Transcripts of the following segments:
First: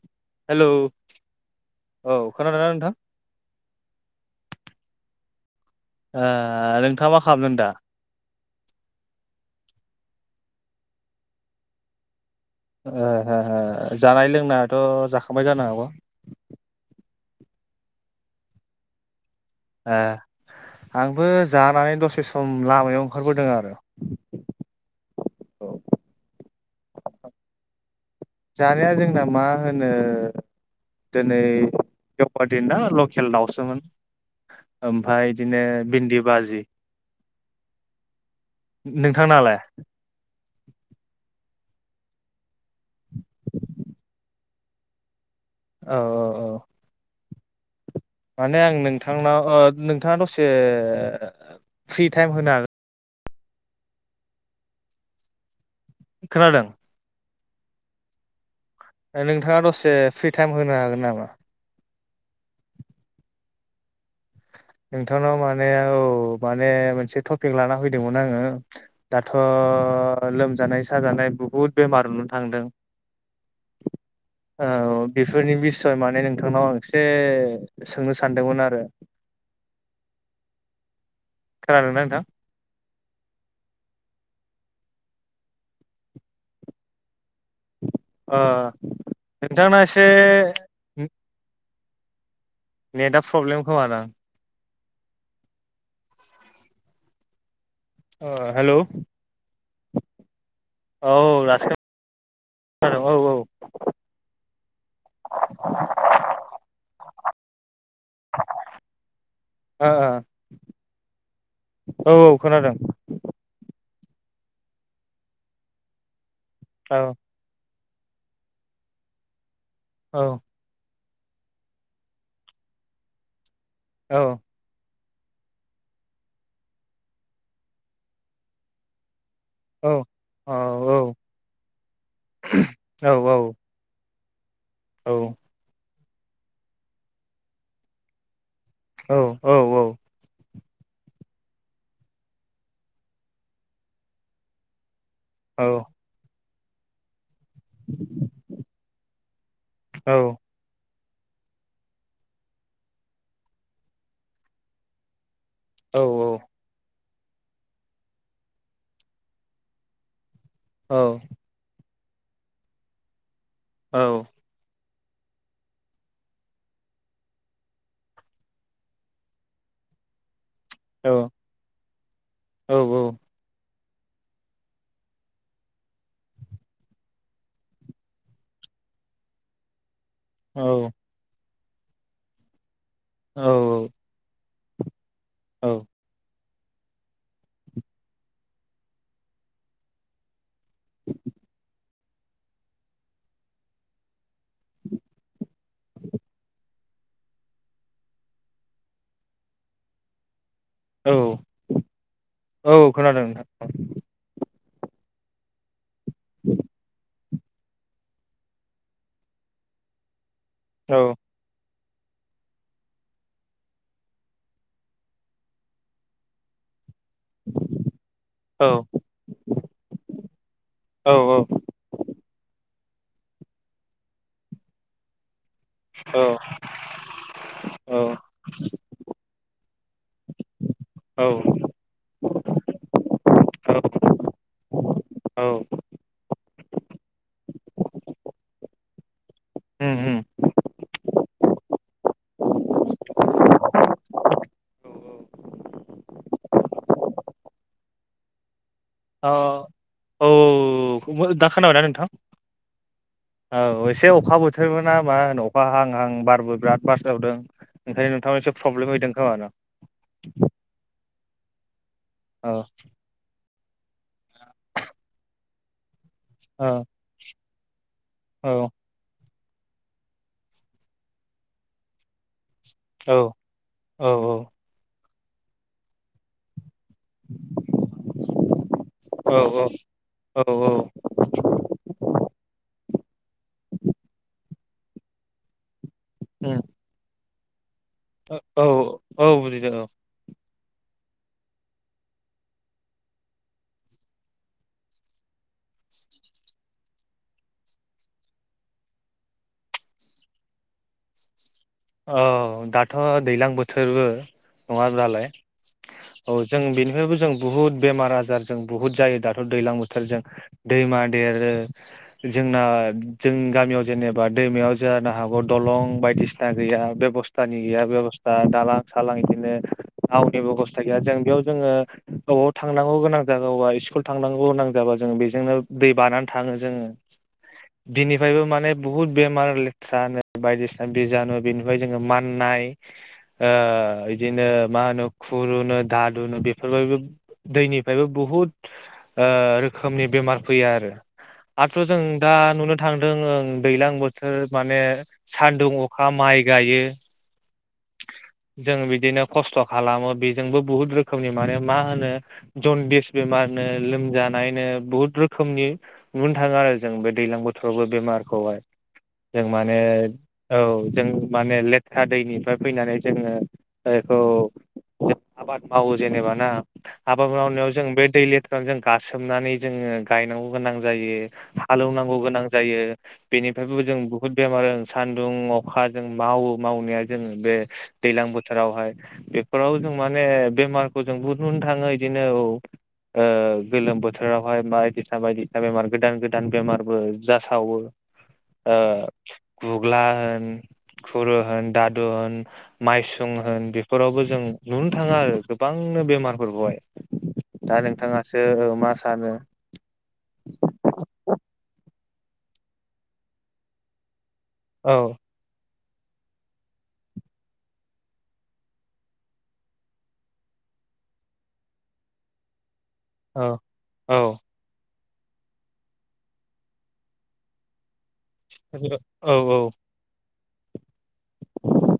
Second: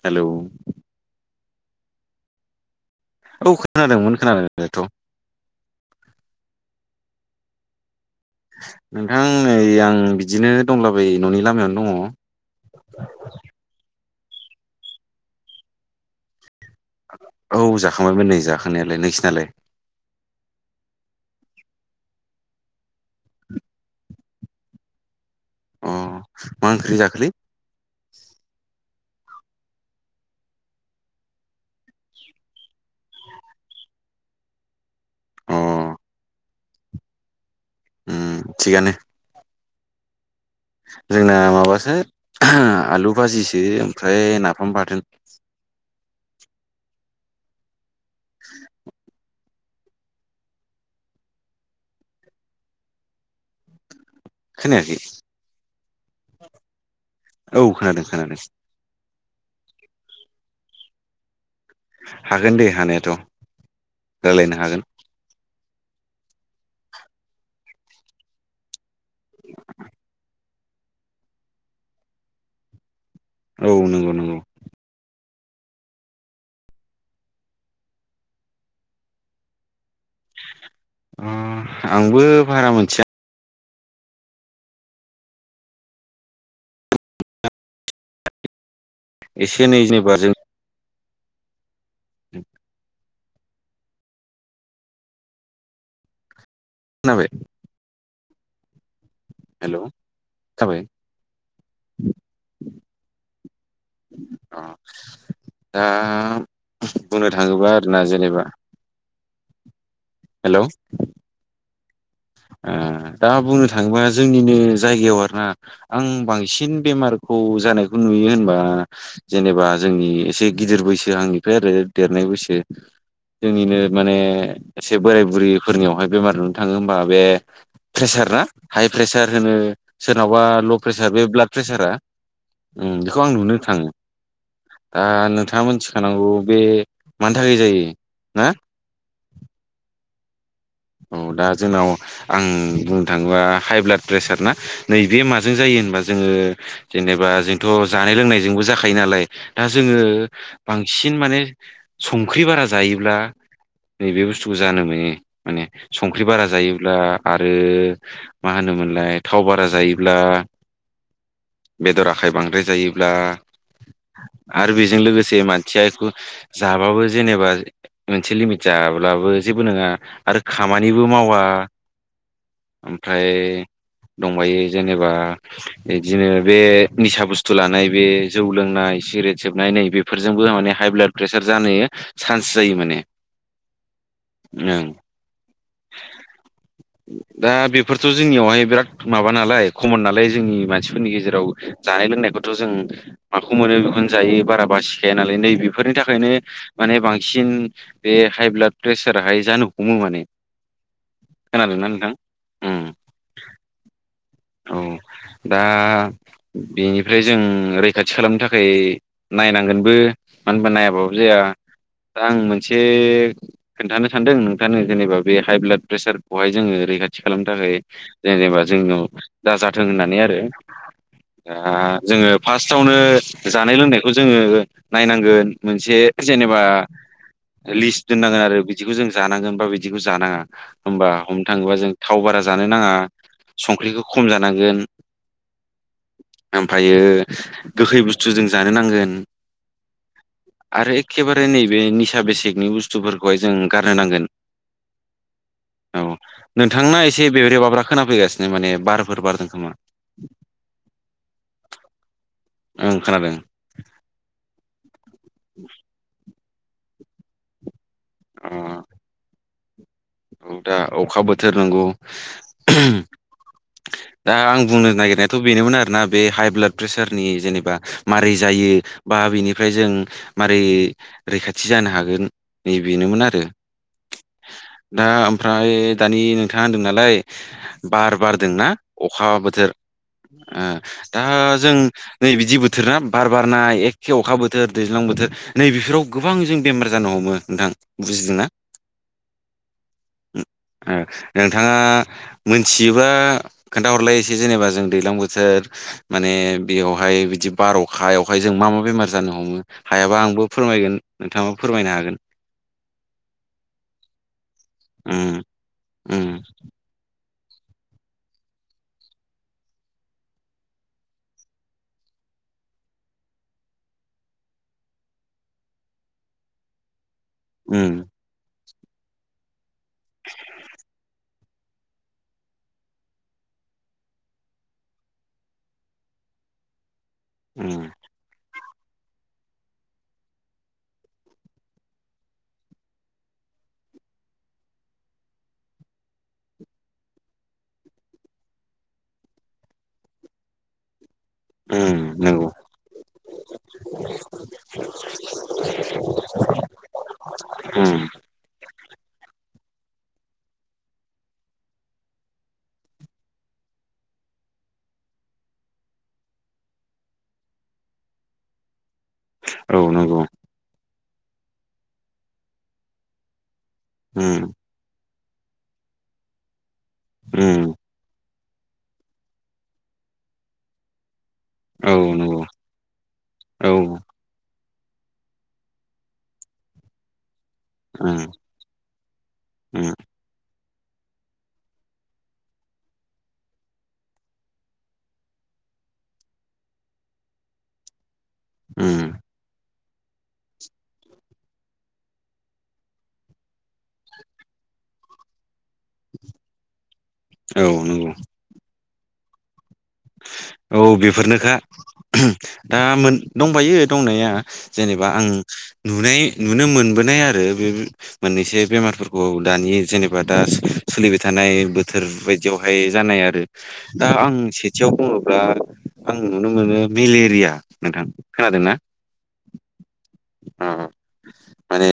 हेल' hello. औ खोनादोंना नोंथां? औ खोनादोंमोन खोनानायाथ' । ओ नोंथाङा मा खालामदों दा? नोंथां नै आं बिदिनो दंलाबायो न'नि लामायावनो दङ । ओ ओ ओ जानाय लोंनायाथ' जाखांबाय जानो हागौ । औ जाखांबायमोन नै जाखांनायालाय नोंसिनालाय? ओ आंबो जानानै दसे सम लामायाव ओंखारबोदों आरो । अ मा ओंख्रि जाखोलै? ओ मा होनो दोनै देवबार दिन ना लकेल दाउसोमोन ओमफाय अ बिदिनो भिन्दि बाजि उम थिगानो नोंथांनालाय जोंना माबासो आलु बाजिसो ओमफ्राय नाफाम बाथोन औ औ औ माने आं नोंथांनाव ओ नोंथाङा दसे फ्रि टाइम होनो हागोन खोनायाखै खोनादों औ खोनादों खोनादों नोंथाङा दसे फ्रि टाइम होनो हागोन नामा हागोन दे हानायाथ' रायलायनो हागोन ने औ माने मोनसे थफिक लाना फैदोंमोन आङो दाथ' लोम जानाय साजानाय बुहुत बेमार नुनोथांदों औ नंगौ नंगौ बेफोरनि बिसय माने नोंथांनाव आं एसे सोंनो सानदोंमोन आरो खोनादोंना नोंथां आंबो भारा मोनथिया अ एनै नोंथांना एसे जेनेबा जों [unintelligible] नेटा प्रब्लेम खोमादां नाबाय अ हेल' हेल' औ दाबो खोनादों औ औ अ दा बुंनो थाङोबा आरोना जेनेबा हेल' खोनादों ओ दा बुंनो थाङोबा जोंनिनो जायगायाव आरोना आं बांसिन सिन औ बेमारखौ जानायखौ नुयो होनबा जेनेबा जोंनि औ एसे गिदिर बैसो सो आंनिफ्राय आरो देरनाय बैसो जोंनिनो माने ओ औ खोनादों औ से बोराय बुरैफोरनियावहाय बेमार नुनो थाङो होमबा बे प्रेसार ना हाइ प्रेसार होनो सोरनावबा औ ल' प्रेसार बे ब्लाड प्रेसारा उम औ बेखौ आं औ नुनो थाङो दा नोंथाङा मिथिखानांगौ बे मानि थाखाय जायो ना औ दा जोंनाव आं बुंनो थाङोबा हाइ ब्लाड प्रेसार ना नैबे माजों जायो होनबा जोङो जेनेबा जोंथ जानाय लोंनायजोंबो जाखायो नालाय दा जोङो सिन माने संख्रि बारा जायोब्ला नैबे बुस्थुखौ जानो मोनो माने औ संख्रि बारा जायोब्ला आरो मा होनोमोनलाय थाव बारा जायोब्ला औ बेदर आखाइ बांद्राय जायोब्ला औ जों लोगोसे मानसियाखौ जाबाबो जेनेबा मोनसे लिमिट जाब्लाबो जेबो नङा आरो खामानिबो औ मावा औ ओमफ्राय दंबायो जेनेबा बिदिनो बे निसा बुस्थु लानाय बे जौ लोंनाय नाय सिग्रेट सोबनाय नै बेफोरजोंबो औ माने हाइ ब्लाद प्रेसार जानो चान्स जायो माने औ-औ [unintelligible] औ दा बेफोरथ' जोंनियावहाय बिराद माबा नालाय कमन नालाय जोंनि मानसिफोरनि गेजेराव जानाय लोंनायखौथ' जों माखौ मोनो बेखौनो जायो बारा बासिखाया नालाय नै बेफोरनि थाखायनो माने बांसिन बे हाइ ब्लाड प्रेसाराहाय जानो हमो माने औ खोनादोंना नोंथां? उम औ खोनादों नोंथां औ दा बेनिफ्राय जों रैखाथि खालामनो थाखाय नायनांगोनबो मानो होनबा औ नायाबाबो जाया दा आं मोनसे खोन्थानो सानदों नों थानो जेनेबा हाइ ब्लाड प्रेसारखौहाय जोङो रैखा थि खालामनो थाखाय जे-जेनेबा औ जोंनाव दाजाथों होननानै आरो औ दा जोङो फार्स्टआवनो जानाय लोंनायखौ जोङो नायनांगोन मोनसे जेनेबा औ लिस्ट दोननांगोन आरो बिदिखौ जों जानांगोन होनबा बिदिखौ जानाङा होमबा औ हमनो थाङोबा जों थाव बारा जानो नाङा संख्रिखौ खम जानांगोन औ ओमफायो गोखै बुस्थु जों जानो नांगोन उम उम आरो एखेबारे नैबे निसा बेसेकनि बुस्थुफोरखौहाय जों गार गोन औ नोंथांना एसे ब्रेबेब्राबा खोना फैगसिनो माने बारफोर अ बारदों खोमा औ -औ-औ दा खोनाबायना नोंथां ओं खोनादों औ एसे अखा बोथोरबो ना मा होनो अखा हां हां बारबो बिराद बारसावदों ओंखायनो नोंथांमोनाव अ एसे प्रब्लेम हैदों खोमान थोरनंगौ औ दा आं बुंनो नागिरनायाथ' बेनोमोन आरोना बे हाइ ब्लाद औ प्रेसारनि जेनेबा मारै औ जायो बा बिनि बेनिफ्राय जों मारै रैखाथि जानो हागोन औ नैबेनोमोन आरो औ दा ओमफ्राय दानि नोंथाङा होनदों नालाय बार बारदोंना औ अखा औ बोथोर ओ दा जों नै बिदि बोथोर ना बार बारनाय एखे अखा बो थोर दैज्लां बोथोर नैबेफोराव गोबां जों बेमार जानो हमो नोंथां ओ-औ बुजिदोंना? -औ -औ बुजिदो औ ओ नोंथाङा मोनथियोब्ला खोन्थाहरलाय एसे जेनेबा जों दैज्लां बोथोर माने बेयावहाय बिदि बार अखायावहाय जों मा-मा बेमार जानो हमो हायाबा आंबो फोरमायगोन नोंथां औ दाथ' दैज्लां बोथोरबो नङादालाय उम औ उम जों बेनिफ्रायबो जों बहुत बेमार-आजार जों बहुत जायो दाथ' दैजलां बोथोरजों दैमा देरो जोंना जोंनि गामियाव जेनेबा दैमायाव जानो हागौ दलं बायदिसिना दा गैया बेब'स्थानि गैया उम बेब'स्था दालां -सालां बिदिनो दा आवनिबो अब'स्था गैया जों बेयाव जोङो अबावबा थांनांगौ गोनां जागौबा स्कुल थांनांगौ गोनां जाबा जों बेजोंनो दै बारनानै थाङो जों उम बिनिफ्रायबो माने बुहुत बेमार लेथ्रा नो बायदिसिना बिजानु बेनिफ्राय जोङो माननाय ओ इदिनो मा होनो खुरुनो दादुनो बेफोरबायदिबो दैनिफ्रायबो बहु बहुद ओ रोखोमनि बेमार फैयो आरो आरोथ' उम जों दा नंगौ नुनो थांदों ओं दैलां बोथोर माने सानदुं अ खा माइ गायो उम जों बिदिनो खस्थ' खालामो बेजोंबो बुहुत रोखोमनि माने मा होनो जनदिस बेमारनो लोमजानायनो बहुत रोखोमनि नुनो थाङो आरो जों बे दैलां बोथोरावबो बेमारखौहाय जों माने औ नंगौ औ जों माने लेथ्रा दैनिफ्राय फैनानै जोङो ओ बेखौ उम आबाद मावो जेनेबा ना आबाद मावनायाव उम जों बे दै ले खौ जों गासोमनानै जोङो गायनांगौ गोनां जायो औ हालौनांगौ गोनां नंगौ जायो औ बेनिफ्रायबो जों बुहुत बेमार सान गुदुं अखा जों मावो मावनाया जोङो बे उम दैज्लां बोथोरावहाय बेफोराव उम जों माने बेमार जों [unintelligible] थाङो बिदिनो औ। ओ गोलोम बोथोरावहाय बायदिसिना बायदिसिना बेमार गोदान गोदान बेमारबो जासावो। ओ उम गुग्ला होन खुरु होन दादु होन माइसुं होन बेफोरावबो जों नुनो थाङो आरो गोबां नो बेमार खौहाइ औ दा नंगौ नोंथाङासो मा सानो? औ बेफोरनोखा दा दंबायो दंनाया औ जेनेबा आं नुनाय नुनो मोनबोनाय आरो बे मोननैसो बेमारफोरखौ दानि जेनेबा दा सोलिबाय थानाय बोथोर बायदियावहाय जानाय आरो औ दा औ आं एसे याव बुङोब्ला आं नुनो मोनो मेलेरिया नोंथां औ औ अ माने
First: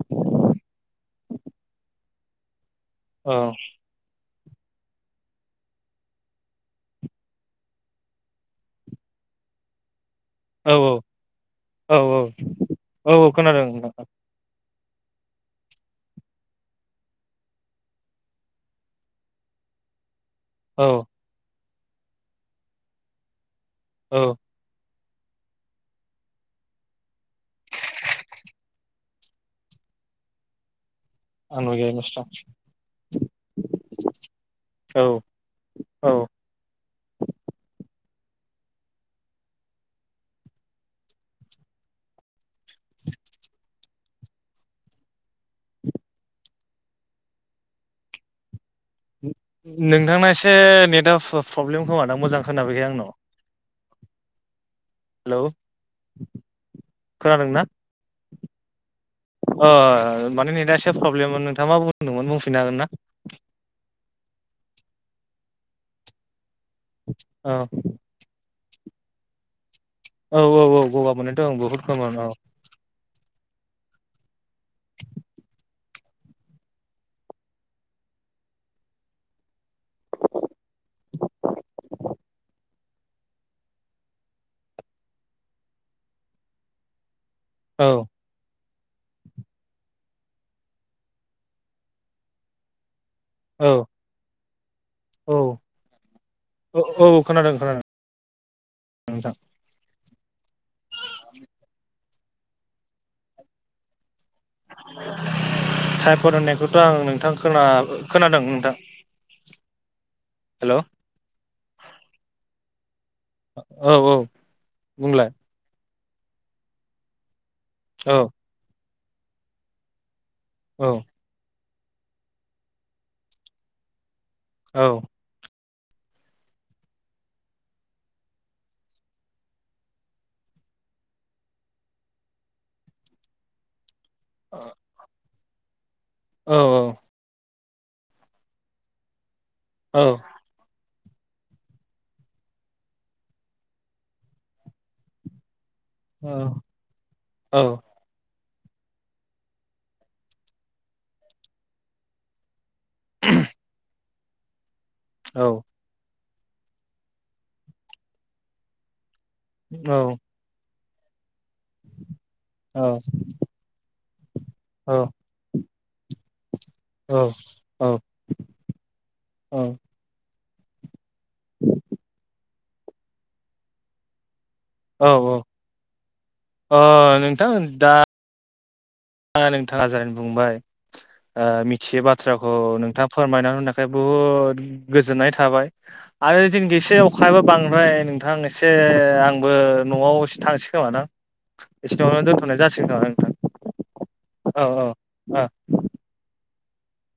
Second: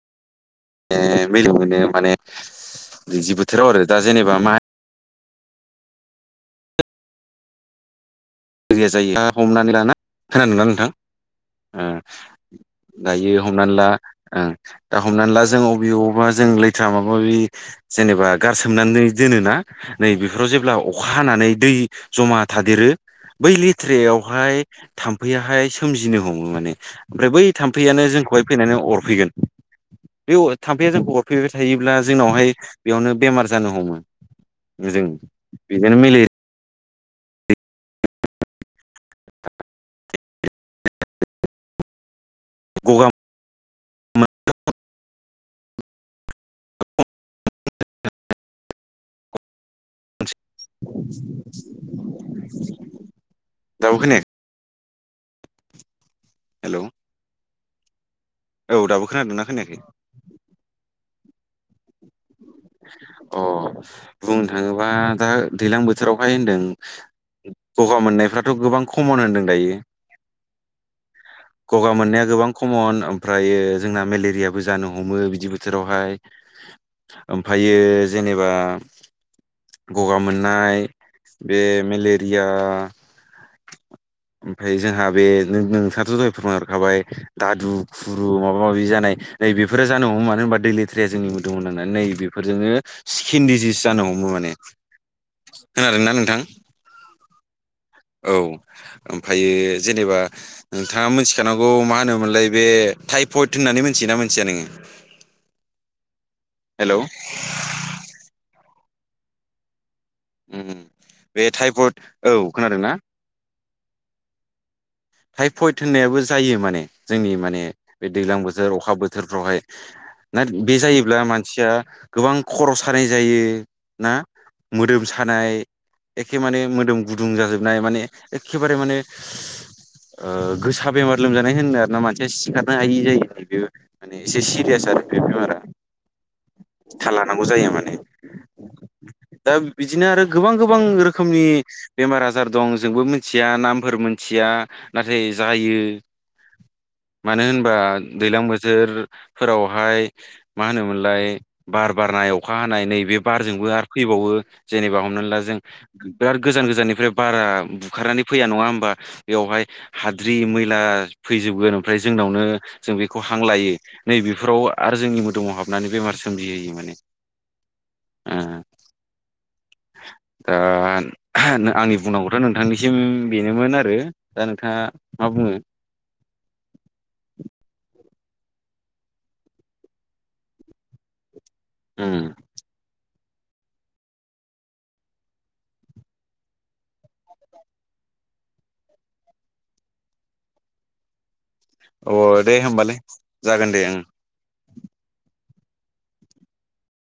मिलो माने औ दैैजि बोथोराव आरो दा जेनेबा मा [unintelligible] जायो हमनानै ला ना खोनादोंंना नोंथां औ औ औ दायो खोनादों हमनानै ला नोंथां ओ दा हमनानै ला जों अबेयावबा जों लेथ्रा माबा माबि जेनेबा गारसोमनानै दोनोना नै बेफोराव जेब्ला औ अखा हानानै दै जमा थादेरो बै औ लेथ्रयावहाय थाम्फैयाहाय सोमजिनो हमो माने ओमफ्राय बै थाम्फैयानो जोंखौहाय फैनानै अरफैगोन बे अ थाम्फैाया जोंखौ हरफैबाय आं नुयो थायोब्ला नोंस्रा जोंनावहाय बेयावनो बेमार जानो हमो। औ जों बेजोंनो मिले औ गगा नोंथांना एसे नेटवार्क फ-प्रब्लेम खोमा दां मोजां खोनाबैफैया आंनाव। दाबो खोनाया? हेलौ हेलौ खोनादों ना? औ दाबो खोनादोंना अ खोनायाखै माने नेटा एसे प्रब्लेममोन नोंथाङा बुंदोंमोन बुंफिन। अ बुंनो थाङोबा दा दैलां बोथोरावहाय होनदों औ गगा मोननायफ्राथ' गोबां खमन होनदों दायो। औ औ औ गगा मोननायथ' आं बुहुद गगा खोमोन मोननाया औ गोबां खमन ओमफ्रायो जोंना मेलेरियाबो जानो हमो बिदि बोथोरावहाय ओमफायो जेनेबा गगा मोननाय बे मेलेरिया ओमफ्राय जोंहा बे नो नोंथाङाथ' दहाय फोरमाय हरखाबाय दादु औ खुरु माबा माबा माबि जानाय नै बेफोरो जानो हमो मानो होनबा दै लेथ्राया जोंनि मोदोमाव नांनानै नै बेफोरजोंनो स्किन डिजिस जानो हमो माने औ खोनादोंना नोंथां औ औ खोनादों खोनादों। औ नोंथां ओमफ्राययो जेनेबा नोंथाङा मिथिखानांगौ मा होनोमोनलाय बे टाइफयद होननानै मिथियोना मोन - टायपयेट होननायखौथ' हेलौ आं नोंथां खोन खोनादों नोंथां। हेल' बे टाइफइड औ खोनादोंना? औ औ बुंलाय टाइफयड होननायाबो जायो माने जोंनि माने बे औ दैज्लां बोथोर अखा बोथोरफ्रावहाय ना बे औ जायोब्ला मानसिया गोबां खर' सानाय जायो ना औ मोदोम सानाय एखे माने मोदोम गुदुं जाजोबनाय माने एखेबारे माने गोसा बेमार लोमजानाय होनो आरोना मानसिया सिखारनो हायि जायो बियो। माने एसे सिरियास आरो बे बेमारा औ थाल लानांगौ जायो माने। दा बिदिनो औ आरो गोबां गोबां रो खोमनि बेमार आजार दं जोंबो मिथिया नामफोर मोनथिया नाथाय जायो। औ मानो औ होनबा दैलां बो थोर फोरावहाय मा होनोमोनलाय बार बारनाय अखा नाय नैबे बारजोंबो आरो फैबावो जेनेबा हमनानै ला जों बिराद गोजान गोजाननिफ्राय बारा बुखारनानै फैया नङा होमबा बेयावहाय औ हाद्रि मैला फैजोबगोन ओमफ्राय जोंनावनो औ जों बेखौ हां लायो नैबे बेफोराव आरो जोंनि मोदोमाव हाबनानै बेमार सोमजिहोयो माने औ औ ओ औ दा आंनि बुंनांगौथ' नोंथांनिसिम बेनोमोन आरो दा नों औ औ अ नोंथां दा नोंथाङा जा बुंबाय मिथियो उम बाथ्राखौ नोंथां फोरमायना होनायनि थाखाय बुहुद गोजोननाय थाबाय आरो जोनिखि एसे अखायाबो बांद्राय नोंथां एसे आंबो न'आव एसे थांसै खोमा नां बेखिनियावनो अ दे दोन्थ'नाय जासिगोन होमबालाय नामा जागोन दे ओं नोंथां औ औ ओ